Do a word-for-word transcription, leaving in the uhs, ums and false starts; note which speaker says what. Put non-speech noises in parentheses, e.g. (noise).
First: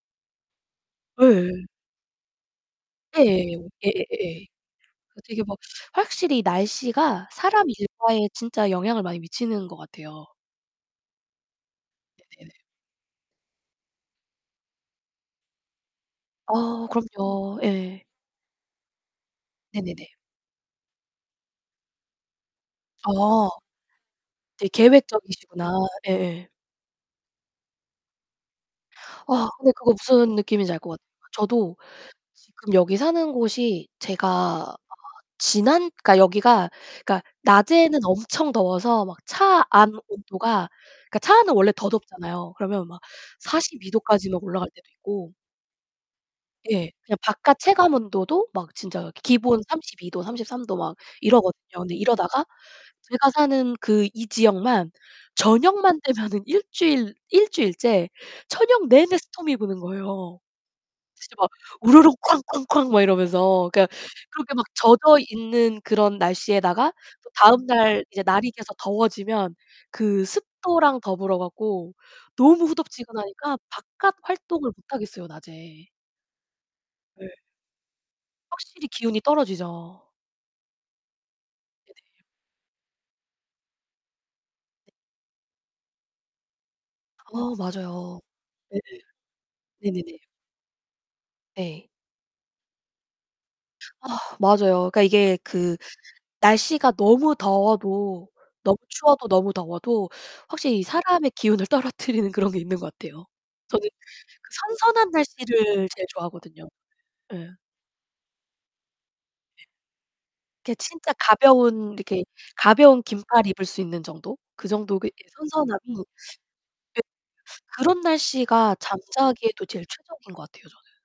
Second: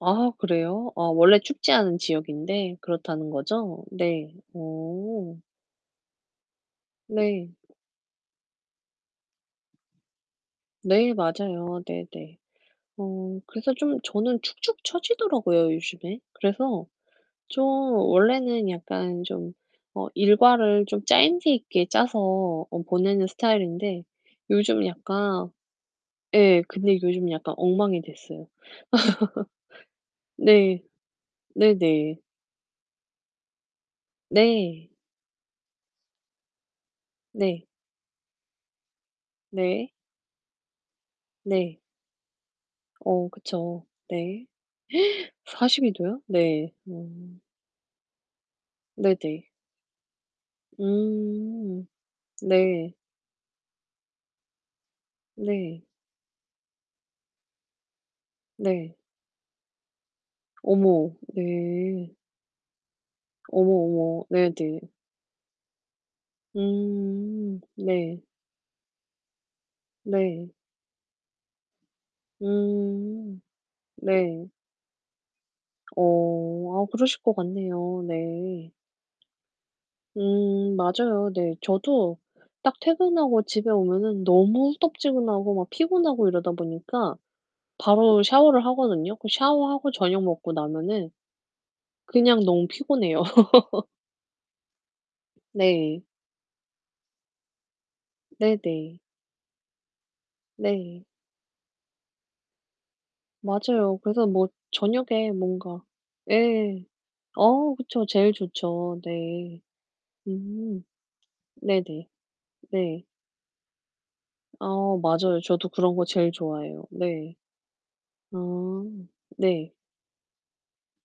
Speaker 1: 아 그래요? 아 원래
Speaker 2: 예.
Speaker 1: 춥지 않은 지역인데
Speaker 2: 예.
Speaker 1: 그렇다는 거죠? 네.
Speaker 2: 예예예예. 그
Speaker 1: 오.
Speaker 2: 되게 막 확실히 날씨가
Speaker 1: 네.
Speaker 2: 사람 일과에 진짜 영향을 많이 미치는 것 같아요.
Speaker 1: 네, 맞아요. 네네.
Speaker 2: 네네네.
Speaker 1: 어 그래서 좀 저는 축축 쳐지더라고요, 요즘에. 그래서
Speaker 2: 아 그럼요.
Speaker 1: 좀
Speaker 2: 예.
Speaker 1: 원래는 약간 좀 어
Speaker 2: 네네네.
Speaker 1: 일과를 좀 짜임새 있게 짜서 어 보내는
Speaker 2: 아.
Speaker 1: 스타일인데
Speaker 2: 되게
Speaker 1: 요즘 약간
Speaker 2: 계획적이시구나. 예예.
Speaker 1: 예, 근데 요즘 약간 엉망이 됐어요.
Speaker 2: 아, 근데 그거 무슨
Speaker 1: (laughs)
Speaker 2: 느낌인지 알
Speaker 1: 네.
Speaker 2: 것 같아. 저도
Speaker 1: 네네.
Speaker 2: 지금 여기 사는 곳이 제가 아
Speaker 1: 네.
Speaker 2: 지난 그러니까 여기가 그러니까
Speaker 1: 네.
Speaker 2: 낮에는 엄청 더워서 막 차
Speaker 1: 네.
Speaker 2: 안 온도가 그니까 차 안은 원래
Speaker 1: 네.
Speaker 2: 더 덥잖아요. 그러면 막
Speaker 1: 어 그쵸.
Speaker 2: 사십이 도까지 막
Speaker 1: 네.
Speaker 2: 올라갈 때도 있고
Speaker 1: (gasps) 사십이 도요? 네.
Speaker 2: 예,
Speaker 1: 어.
Speaker 2: 그냥 바깥 체감 온도도 막 진짜
Speaker 1: 네네.
Speaker 2: 기본 삼십이 도, 삼십삼 도 막 이러거든요.
Speaker 1: 음.
Speaker 2: 근데 이러다가
Speaker 1: 네.
Speaker 2: 제가 사는 그 이 지역만
Speaker 1: 네.
Speaker 2: 저녁만 되면 일 주일 일 주일째 저녁
Speaker 1: 네.
Speaker 2: 내내 스톰이 부는 거예요.
Speaker 1: 어머,
Speaker 2: 진짜 막 우르르
Speaker 1: 네.
Speaker 2: 쾅 쾅 쾅 막 이러면서
Speaker 1: 어머,
Speaker 2: 그러니까
Speaker 1: 어머.
Speaker 2: 그렇게
Speaker 1: 네네.
Speaker 2: 막 젖어 있는 그런 날씨에다가 또
Speaker 1: 음
Speaker 2: 다음 날
Speaker 1: 네.
Speaker 2: 이제 날이 계속 더워지면 그
Speaker 1: 네.
Speaker 2: 습도랑 더불어 갖고 너무
Speaker 1: 음.
Speaker 2: 후덥지근하니까 바깥
Speaker 1: 네.
Speaker 2: 활동을 못 하겠어요, 낮에.
Speaker 1: 어 아 그러실
Speaker 2: 예.
Speaker 1: 것 같네요. 네.
Speaker 2: 확실히 기운이 떨어지죠.
Speaker 1: 음 맞아요. 네,
Speaker 2: 네네.
Speaker 1: 저도 딱 퇴근하고 집에 오면은 너무
Speaker 2: 네.
Speaker 1: 후덥지근하고 막 피곤하고 이러다 보니까
Speaker 2: 어 맞아요.
Speaker 1: 바로 샤워를
Speaker 2: 네.
Speaker 1: 하거든요. 그 샤워하고
Speaker 2: 네네네.
Speaker 1: 저녁 먹고 나면은
Speaker 2: 네.
Speaker 1: 그냥 너무 피곤해요. (laughs)
Speaker 2: 아 맞아요. 그러니까 이게 그
Speaker 1: 네.
Speaker 2: 날씨가 너무 더워도 너무
Speaker 1: 네네.
Speaker 2: 추워도 너무 더워도 확실히
Speaker 1: 네.
Speaker 2: 사람의 기운을 떨어뜨리는 그런 게 있는 것 같아요. 저는
Speaker 1: 맞아요. 그래서 뭐
Speaker 2: 그 선선한
Speaker 1: 저녁에 뭔가
Speaker 2: 날씨를 제일 좋아하거든요.
Speaker 1: 예.
Speaker 2: 예.
Speaker 1: 어 그쵸. 제일 좋죠. 네.
Speaker 2: 네. 이렇게
Speaker 1: 음.
Speaker 2: 진짜 가벼운
Speaker 1: 네네.
Speaker 2: 이렇게 가벼운
Speaker 1: 네.
Speaker 2: 긴팔 입을 수 있는 정도
Speaker 1: 아
Speaker 2: 그 정도
Speaker 1: 맞아요. 저도
Speaker 2: 선선함이
Speaker 1: 그런
Speaker 2: 예
Speaker 1: 거 제일 좋아해요. 네.
Speaker 2: 그런
Speaker 1: 아
Speaker 2: 날씨가 잠자기에도
Speaker 1: 네.
Speaker 2: 제일 최적인 것 같아요, 저는.